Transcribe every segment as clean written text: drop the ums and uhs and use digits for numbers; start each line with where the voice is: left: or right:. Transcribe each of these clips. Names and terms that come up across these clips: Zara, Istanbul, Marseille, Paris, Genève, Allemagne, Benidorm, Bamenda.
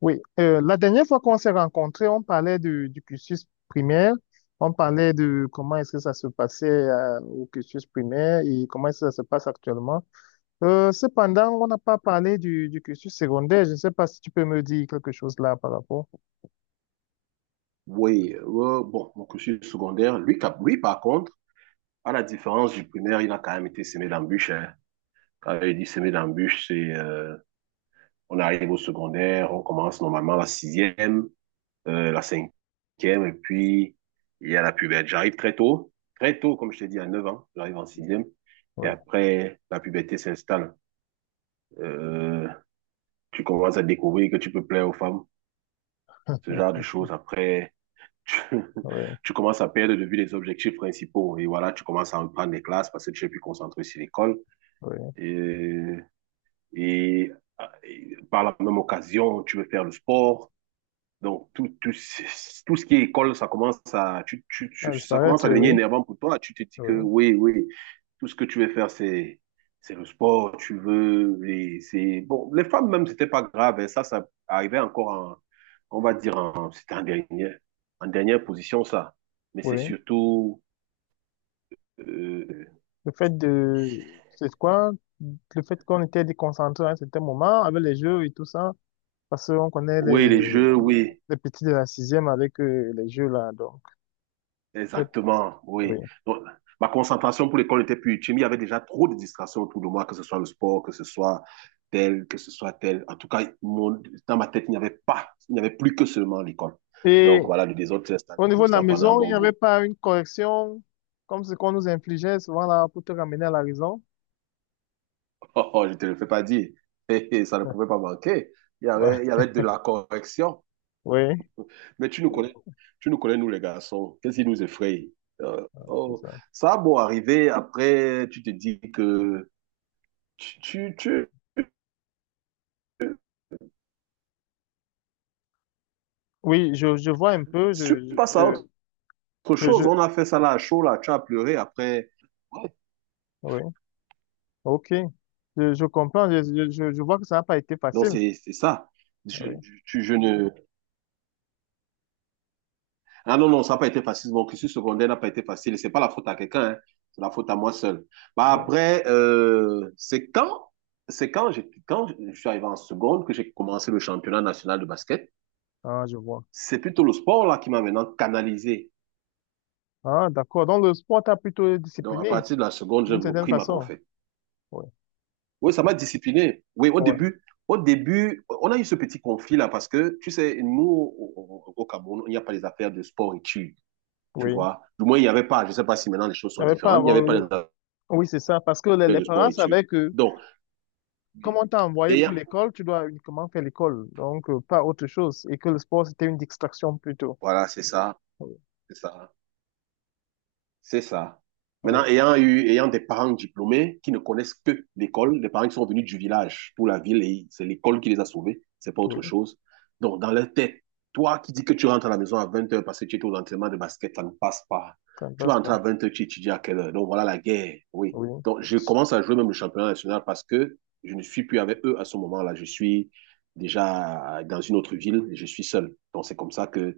left: Oui, la dernière fois qu'on s'est rencontrés, on parlait du cursus primaire, on parlait de comment est-ce que ça se passait au cursus primaire et comment est-ce que ça se passe actuellement. Cependant, on n'a pas parlé du cursus secondaire. Je ne sais pas si tu peux me dire quelque chose là par rapport.
right: Oui, bon, mon cursus secondaire, lui, lui, par contre, à la différence du primaire, il a quand même été semé d'embûches, hein. Quand il dit semé d'embûches, c'est on arrive au secondaire, on commence normalement la sixième, la cinquième, et puis il y a la puberté. J'arrive très tôt, comme je t'ai dit, à 9 ans, j'arrive en sixième, et
left: Oui,
right: après, la puberté s'installe. Euh, Tu commences à découvrir que tu peux plaire aux femmes, ce genre de choses. Après, tu,
left: oui,
right: tu commences à perdre de vue les objectifs principaux. Et voilà, tu commences à reprendre les classes parce que tu es plus concentré sur l'école.
left: oui.
right: Et, et, et par la même occasion, tu veux faire le sport. Donc, tout ce qui est école, ça commence à,
left: À
right: ça commence
left: disparaître,
right: à devenir
left: oui.
right: énervant pour toi. Tu te dis que
left: Oui,
right: oui, oui, tout ce que tu veux faire, c'est le sport, tu veux, c'est, bon, les femmes même, c'était pas grave, hein. Ça arrivait encore en, on va dire, en, c'était en dernière position, ça. Mais c'est
left: oui.
right: surtout, euh,
left: Le fait de... C'est quoi? Le fait qu'on était déconcentré à un certain moment avec les jeux et tout ça, parce qu'on connaît
right: oui, les jeux, oui.
left: les petits de la sixième avec les jeux là, donc peut-être,
right: Exactement,
left: oui.
right: oui. Donc, ma concentration pour l'école n'était plus utile, mais il y avait déjà trop de distractions autour de moi, que ce soit le sport, que ce soit tel, que ce soit tel. En tout cas, dans ma tête, il n'y avait pas, il n'y avait plus que seulement l'école. Donc
left: Et
right: voilà, le désordre s'est installé
left: au niveau
right: comme
left: de la
right: ça pendant un
left: maison, il
right: bon
left: n'y avait
right: bout.
left: pas une correction comme ce qu'on nous infligeait souvent là pour te ramener à la raison?
right: Oh, oh, je ne te le fais pas dire. Hé, hé, ça ne pouvait pas manquer.
left: Ouais.
right: Il y avait de la correction.
left: Oui,
right: Mais tu nous connais, nous les garçons. Qu'est-ce qui nous effraie?
left: c'est
right: Oh,
left: ça.
right: ça a beau arriver, après, tu te dis que tu, tu, tu-
left: Oui, je vois un peu,
right: si tu passes à
left: je,
right: autre
left: je, je,
right: chose,
left: je-
right: on a fait ça là à chaud, là, tu as pleuré après. Ouais,
left: oui, ok. Je comprends, je vois que ça n'a pas été
right: non,
left: facile.
right: c'est ça. Je,
left: Oui,
right: je ne. Ah non, non, ça n'a pas été facile. Mon cursus secondaire n'a pas été facile. Et ce n'est pas la faute à quelqu'un, hein. C'est la faute à moi seul. Bah,
left: oui.
right: après, c'est quand, quand je suis arrivé en seconde que j'ai commencé le championnat national de basket.
left: Ah, je vois.
right: C'est plutôt le sport là qui m'a maintenant canalisé.
left: Ah, d'accord. Donc, le sport t'a plutôt
right: Donc, à
left: discipliné,
right: partir de la seconde, j'ai
left: d'une certaine
right: repris ma
left: façon.
right: conférence.
left: Oui,
right: Oui, ça m'a discipliné. Oui,
left: ouais
right: au début, on a eu ce petit conflit-là parce que, tu sais, nous, au, au Cameroun, il n'y a pas les affaires de sport-études, tu
left: oui.
right: vois. Du moins, il n'y avait pas. Je ne sais pas si maintenant les choses sont
left: T'avais pas à
right: différentes. Il n'y avait pas les
left: avoir-
right: affaires
left: Oui, c'est ça. Parce que les
right: de
left: parents
right: sport-études.
left: savaient que,
right: Donc,
left: comme
right: oui.
left: on t'a
right: et
left: envoyé
right: il y
left: pour
right: a-
left: l'école, tu dois uniquement faire l'école. Donc, pas autre chose. Et que le sport, c'était une distraction plutôt.
right: voilà, c'est ça,
left: Oui,
right: c'est ça. C'est ça.
left: oui,
right: Maintenant, ayant eu, ayant des parents diplômés qui ne connaissent que l'école, des parents qui sont venus du village pour la ville et c'est l'école qui les a sauvés, c'est pas autre
left: oui.
right: chose. Donc, dans leur tête, toi qui dis que tu rentres à la maison à 20h parce que tu étais aux entraînements de basket, ça ne passe pas.
left: Ça ne
right: Tu vas
left: passe
right: rentrer
left: pas.
right: à 20h, tu étudies à quelle heure? Donc, voilà la guerre. Oui.
left: Oui.
right: Donc, je commence à jouer même le championnat national parce que je ne suis plus avec eux à ce moment-là. Je suis déjà dans une autre ville et je suis seul. Donc, c'est comme ça que,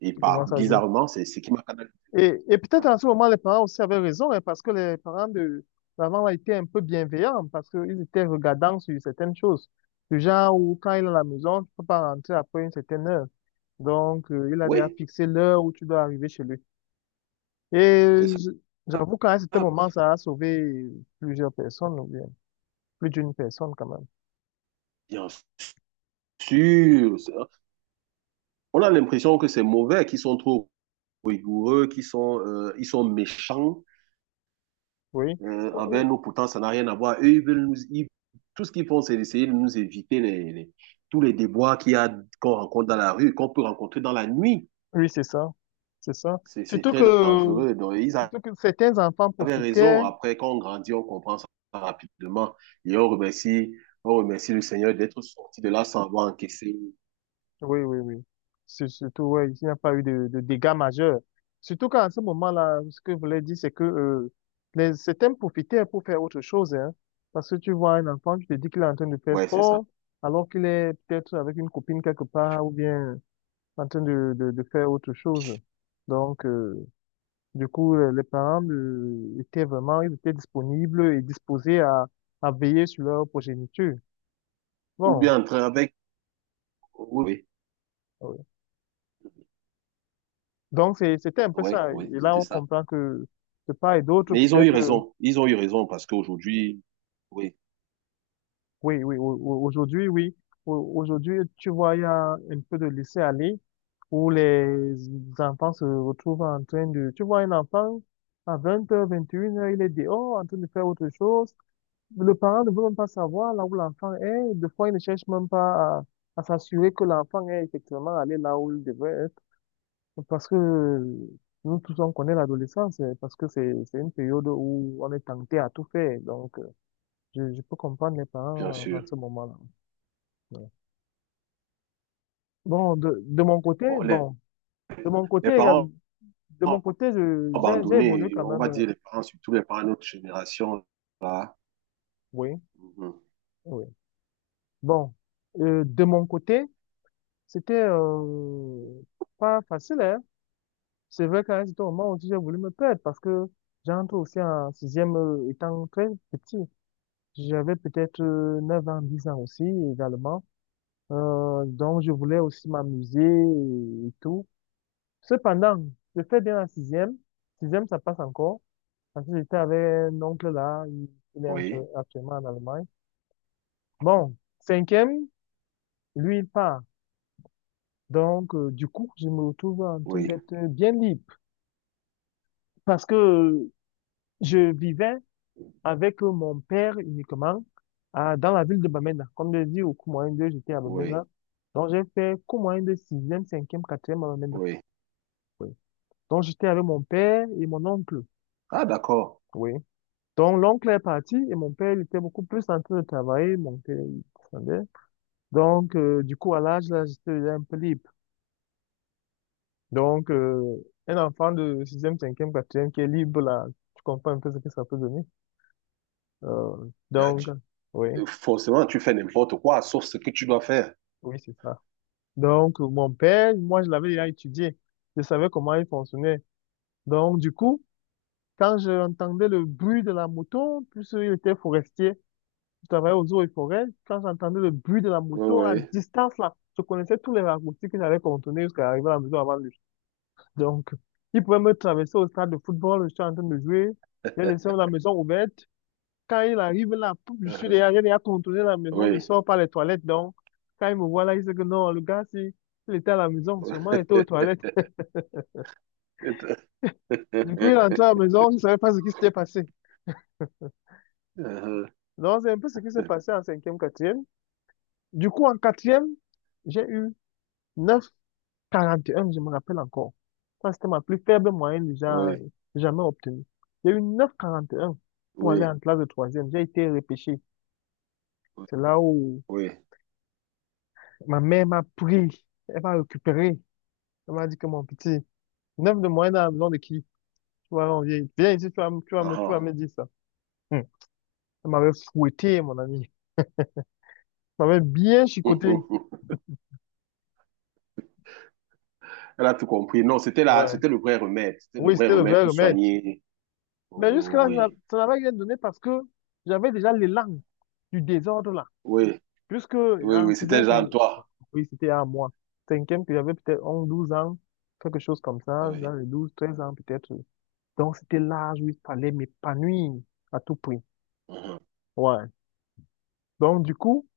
right: et
left: Tu
right: par,
left: commences à jouer.
right: bizarrement, c'est ce qui m'a canalisé.
left: Et peut-être à ce moment, les parents aussi avaient raison, hein, parce que les parents de l'avant a été un peu bienveillants, parce qu'ils étaient regardants sur certaines choses. Du genre où, quand il est à la maison, tu ne peux pas rentrer après une certaine heure. Donc, il a déjà
right: Oui,
left: fixé l'heure où tu dois arriver chez lui. Et
right: c'est ça.
left: j'avoue qu'à un certain moment, ça a sauvé plusieurs personnes, ou bien plus d'une personne quand même.
right: Bien sûr. On a l'impression que c'est mauvais, qu'ils sont trop rigoureux, ils sont méchants
left: Oui, Euh,
right: envers nous. Pourtant, ça n'a rien à voir. Eux, ils veulent nous, ils- tout ce qu'ils font, c'est d'essayer de nous éviter tous les déboires qu'il y a, qu'on rencontre dans la rue, qu'on peut rencontrer dans la nuit.
left: oui, c'est ça. C'est ça.
right: C'est
left: Surtout
right: très
left: que,
right: dangereux. Donc, ils avaient
left: surtout que certains enfants
right: raison.
left: profitaient.
right: Après, quand on grandit, on comprend ça rapidement. Et on remercie, on remercie le Seigneur d'être sorti de là sans avoir encaissé.
left: Oui, oui, oui. C'est surtout, ouais, il n'y a pas eu de dégâts majeurs. Surtout qu'à ce moment-là, ce que je voulais dire, c'est que certains profitaient pour faire autre chose. Hein, parce que tu vois un enfant, tu te dis qu'il est en train de faire
right: Ouais, c'est ça.
left: sport, alors qu'il est peut-être avec une copine quelque part ou bien en train de faire autre chose. Donc, du coup, les parents étaient vraiment, ils étaient disponibles et disposés à veiller sur leur progéniture.
right: Ou
left: Bon,
right: bien entrer avec. Oui.
left: euh, Donc, c'est- c'était un peu
right: Oui,
left: ça.
right: oui,
left: Et là,
right: c'était
left: on
right: ça.
left: comprend que de part et d'autre,
right: Mais ils ont eu
left: peut-être,
right: raison. Ils ont eu raison parce qu'aujourd'hui, oui,
left: oui, oui, aujourd'hui, oui. Aujourd'hui, tu vois, il y a un peu de laisser-aller où les enfants se retrouvent en train de, tu vois, un enfant à 20h, 21h, il est dehors en train de faire autre chose. Le parent ne veut même pas savoir là où l'enfant est. Des fois, il ne cherche même pas à s'assurer que l'enfant est effectivement allé là où il devrait. Parce que nous tous, on connaît l'adolescence, parce que c'est une période où on est tenté à tout faire. Donc, je peux comprendre les
right: bien
left: parents en
right: sûr.
left: ce moment-là. Ouais. Bon, de mon côté,
right: Bon,
left: de mon côté,
right: les
left: euh,
right: parents
left: de mon côté, j'ai évolué
right: abandonnés,
left: quand
right: on
left: même.
right: va dire les parents, surtout les parents de notre génération, là.
left: Oui,
right: Mhm.
left: oui. Bon, de mon côté, c'était pas facile, hein. C'est vrai qu'à un certain moment aussi, j'ai voulu me perdre parce que j'entre aussi en sixième étant très petit. J'avais peut-être 9 ans, 10 ans aussi également. Donc, je voulais aussi m'amuser et tout. Cependant, je fais bien la sixième. Sixième, ça passe encore. Parce que j'étais avec un oncle là, il est
right: Oui,
left: actuellement en Allemagne. Bon, cinquième, lui, il part. Donc, du coup, je me retrouve en train
right: oui,
left: d'être bien libre. Parce que je vivais avec mon père uniquement dans la ville de Bamenda. Comme je dis, au cours moyen 2, j'étais à
right: oui,
left: Bamenda. Donc, j'ai fait cours moyen de sixième cinquième quatrième à Bamenda.
right: oui.
left: Oui. Donc, j'étais avec mon père et mon oncle.
right: Ah, d'accord.
left: Oui. Donc, l'oncle est parti et mon père, il était beaucoup plus en train de travailler. Mon père, il descendait. Donc, du coup, à l'âge, là, j'étais déjà un peu libre. Donc, un enfant de sixième cinquième quatrième qui est libre, là, tu comprends un peu ce que ça peut donner. Euh,
right: Euh,
left: donc,
right: tu-
left: oui,
right: Forcément, tu fais n'importe quoi, sauf ce que tu dois faire.
left: oui, c'est ça. Donc, mon père, moi, je l'avais déjà étudié. Je savais comment il fonctionnait. Donc, du coup, quand j'entendais le bruit de la moto, puisque il était forestier, je travaillais aux eaux et forêts, quand j'entendais le bruit de la
right: Oui,
left: moto à
right: oui,
left: distance, là, je connaissais tous les raccourcis que j'allais contourner jusqu'à arriver à la maison avant lui. Donc, il pouvait me traverser au stade de football, je suis en train de jouer, j'ai laissé la maison ouverte. Quand il arrive là, pouf, je suis
right: Uhum.
left: derrière, j'ai déjà contourné la maison, je
right: Oui.
left: sors par les toilettes. Donc, quand il me voit là, il sait que non, le gars, si il était à la maison, seulement il était aux toilettes. Du coup, il est entré à la maison, il ne savait pas ce qui s'était passé.
right: Uhum.
left: Donc, c'est un peu ce qui s'est passé en cinquième, quatrième. Du coup, en quatrième, j'ai eu 9,41, je me rappelle encore. Ça, c'était ma plus faible moyenne déjà
right: Oui,
left: jamais obtenue. J'ai eu neuf virgule quarante et un pour
right: oui,
left: aller en classe de troisième. J'ai été repêché. C'est là où
right: oui.
left: ma mère m'a pris. Elle m'a récupéré. Elle m'a dit que mon petit, 9 de moyenne à la maison de qui? Tu vas envier. Viens ici, tu vas
right: Ah,
left: me dire ça. Hmm. Elle m'avait fouetté, mon ami. Elle m'avait bien chicoté.
right: Uhum. Elle a tout compris. Non, c'était la,
left: Ouais.
right: c'était le vrai remède. C'était le
left: Oui,
right: vrai
left: c'était le
right: remède
left: vrai
right: pour
left: remède.
right: soigner.
left: Mais jusque-là, je n'a-
right: Oui,
left: ça n'avait rien donné parce que j'avais déjà l'élan du désordre là.
right: oui,
left: Puisque
right: oui,
left: en
right: oui.
left: sixième,
right: C'était Jean, toi.
left: oui, c'était à moi. Cinquième, puis j'avais peut-être 11 12 ans, quelque chose comme ça,
right: Oui,
left: dans les 12, 13 ans peut-être. Donc c'était l'âge où il fallait m'épanouir à tout prix.
right: Uhum.
left: Ouais. Donc du coup,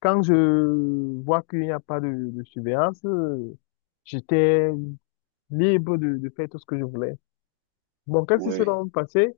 left: quand je vois qu'il n'y a pas de surveillance, j'étais libre de faire tout ce que je voulais. Bon, qu'est-ce qui s'est
right: Oui,
left: donc passé?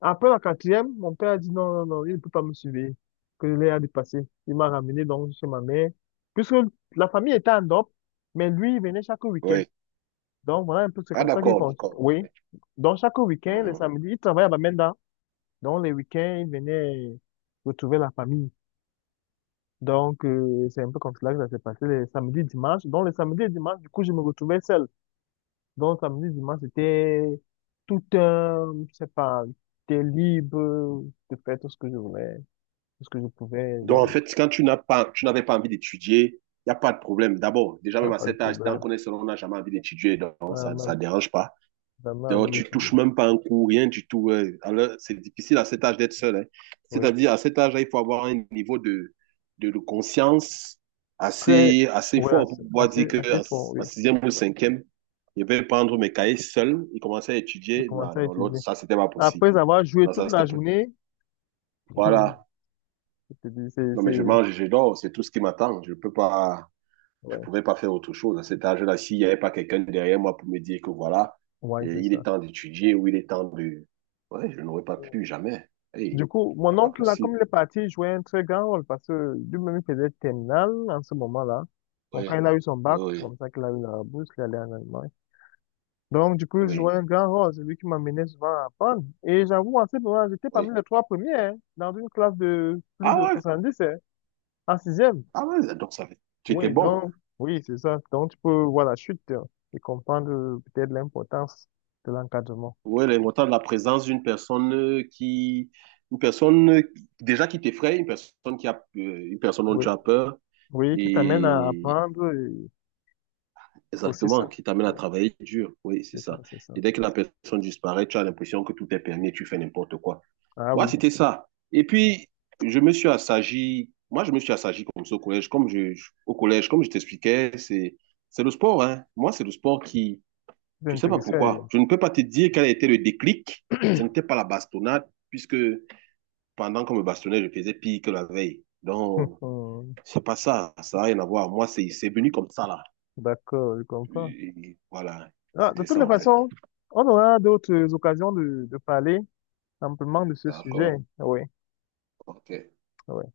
left: Après la quatrième, mon père a dit non, non, non, il ne peut pas me suivre, que je l'ai à dépasser. Il m'a ramené donc chez ma mère, puisque la famille était en Europe, mais lui, il venait chaque week-end.
right: oui.
left: Donc voilà un peu, c'est
right: Ah,
left: comme ça qu'il
right: d'accord,
left: pense.
right: d'accord.
left: Oui.
right: Oui.
left: Donc chaque week-end, le
right: Uhum.
left: samedi, il travaillait à Bamenda. Donc les week-ends, il venait retrouver la famille. Donc, c'est un peu comme cela que ça s'est passé les samedis, dimanches. Donc les samedis et dimanches, du coup, je me retrouvais seul. Donc samedi, dimanche, c'était tout un, je sais pas, j'étais libre de faire tout ce que je voulais, tout ce que je pouvais,
right: Donc, en
left: donc,
right: fait, quand tu n'as pas, tu n'avais pas envie d'étudier, il n'y a pas de problème. D'abord, déjà,
left: ah,
right: même à
left: pas de
right: cet âge, tant
left: problème.
right: qu'on est seul, on n'a jamais envie d'étudier, donc ça
left: Vraiment,
right: ne dérange pas.
left: vraiment envie
right: Donc, tu
left: d'étudier.
right: touches même pas un coup, rien du tout. Ouais. Alors, c'est difficile à cet âge d'être seul, hein.
left: Oui.
right: C'est-à-dire, à cet âge-là, il faut avoir un niveau de, de conscience
left: Très,
right: assez, assez
left: oui,
right: fort pour
left: assez,
right: pouvoir
left: assez,
right: dire que
left: assez fort, oui.
right: en sixième ou cinquième, je vais prendre mes cahiers seul et commencer à
left: J'ai
right: étudier. Non,
left: commencé à
right: non, l'autre,
left: étudier.
right: ça, c'était pas possible.
left: Après avoir joué
right: Non, ça,
left: toute
right: c'était
left: la
right: pas...
left: journée, je
right: Voilà.
left: te dis, c'est,
right: Non,
left: c'est,
right: mais je mange, je dors, c'est tout ce qui m'attend. Je peux pas. Je ne
left: ouais,
right: pouvais pas faire autre chose. À cet âge-là, s'il n'y avait pas quelqu'un derrière moi pour me dire que voilà,
left: ouais, c'est
right: il est
left: ça.
right: temps d'étudier ou il est temps de... Ouais, je n'aurais pas pu, jamais.
left: Du
right: Hey,
left: coup, mon
right: c'est pas
left: oncle, là, comme
right: possible.
left: il est parti, il jouait un très grand rôle parce que lui-même, il faisait terminale en ce moment-là. Donc,
right: Oui,
left: quand il a eu son bac, c'est
right: oui,
left: comme ça qu'il a eu la bourse, il est allé en Allemagne. Donc, du coup, je jouais
right: oui,
left: un grand rôle. C'est lui qui m'amenait souvent à apprendre. Et j'avoue, en ce moment, j'étais
right: oui.
left: parmi les trois premiers, hein, dans une classe de plus
right: Ah
left: de
right: ouais,
left: 70, hein, en sixième.
right: ah ouais, donc ça fait... Tu étais
left: Oui,
right: bon.
left: donc, oui, c'est ça. Donc, tu peux voir la chute, hein, et comprendre peut-être l'importance de l'encadrement.
right: Oui, l'importance de la présence d'une personne qui... Une personne déjà qui t'effraie, une personne qui a... une personne dont
left: Oui,
right: tu as peur
left: oui, qui t'amène à
right: et
left: apprendre et aussi
right: exactement,
left: ça.
right: qui t'amène à
left: Oui,
right: travailler dur. Oui, c'est
left: c'est ça,
right: ça.
left: c'est ça.
right: Et dès que la personne disparaît, tu as l'impression que tout est permis et tu fais n'importe quoi.
left: Ah
right: Moi,
left: oui,
right: c'était ça. Et puis, je me suis assagi. Moi, je me suis assagi comme ça au collège. Comme au collège, comme je t'expliquais, c'est le sport, hein. Moi, c'est le sport qui,
left: c'est
right: je sais pas
left: intéressant.
right: pourquoi. Je ne peux pas te dire quel a été le déclic. Ce n'était pas la bastonnade, puisque pendant qu'on me bastonnait, je faisais pire que la veille. Donc, c'est pas ça. Ça n'a rien à voir. Moi, c'est venu comme ça, là.
left: D'accord, je comprends.
right: Et voilà,
left: Ah, de
right: c'était
left: toutes
right: ça
left: les
right: en fait.
left: façons, on aura d'autres occasions de parler amplement de ce
right: D'accord,
left: sujet, oui.
right: ok.
left: Oui.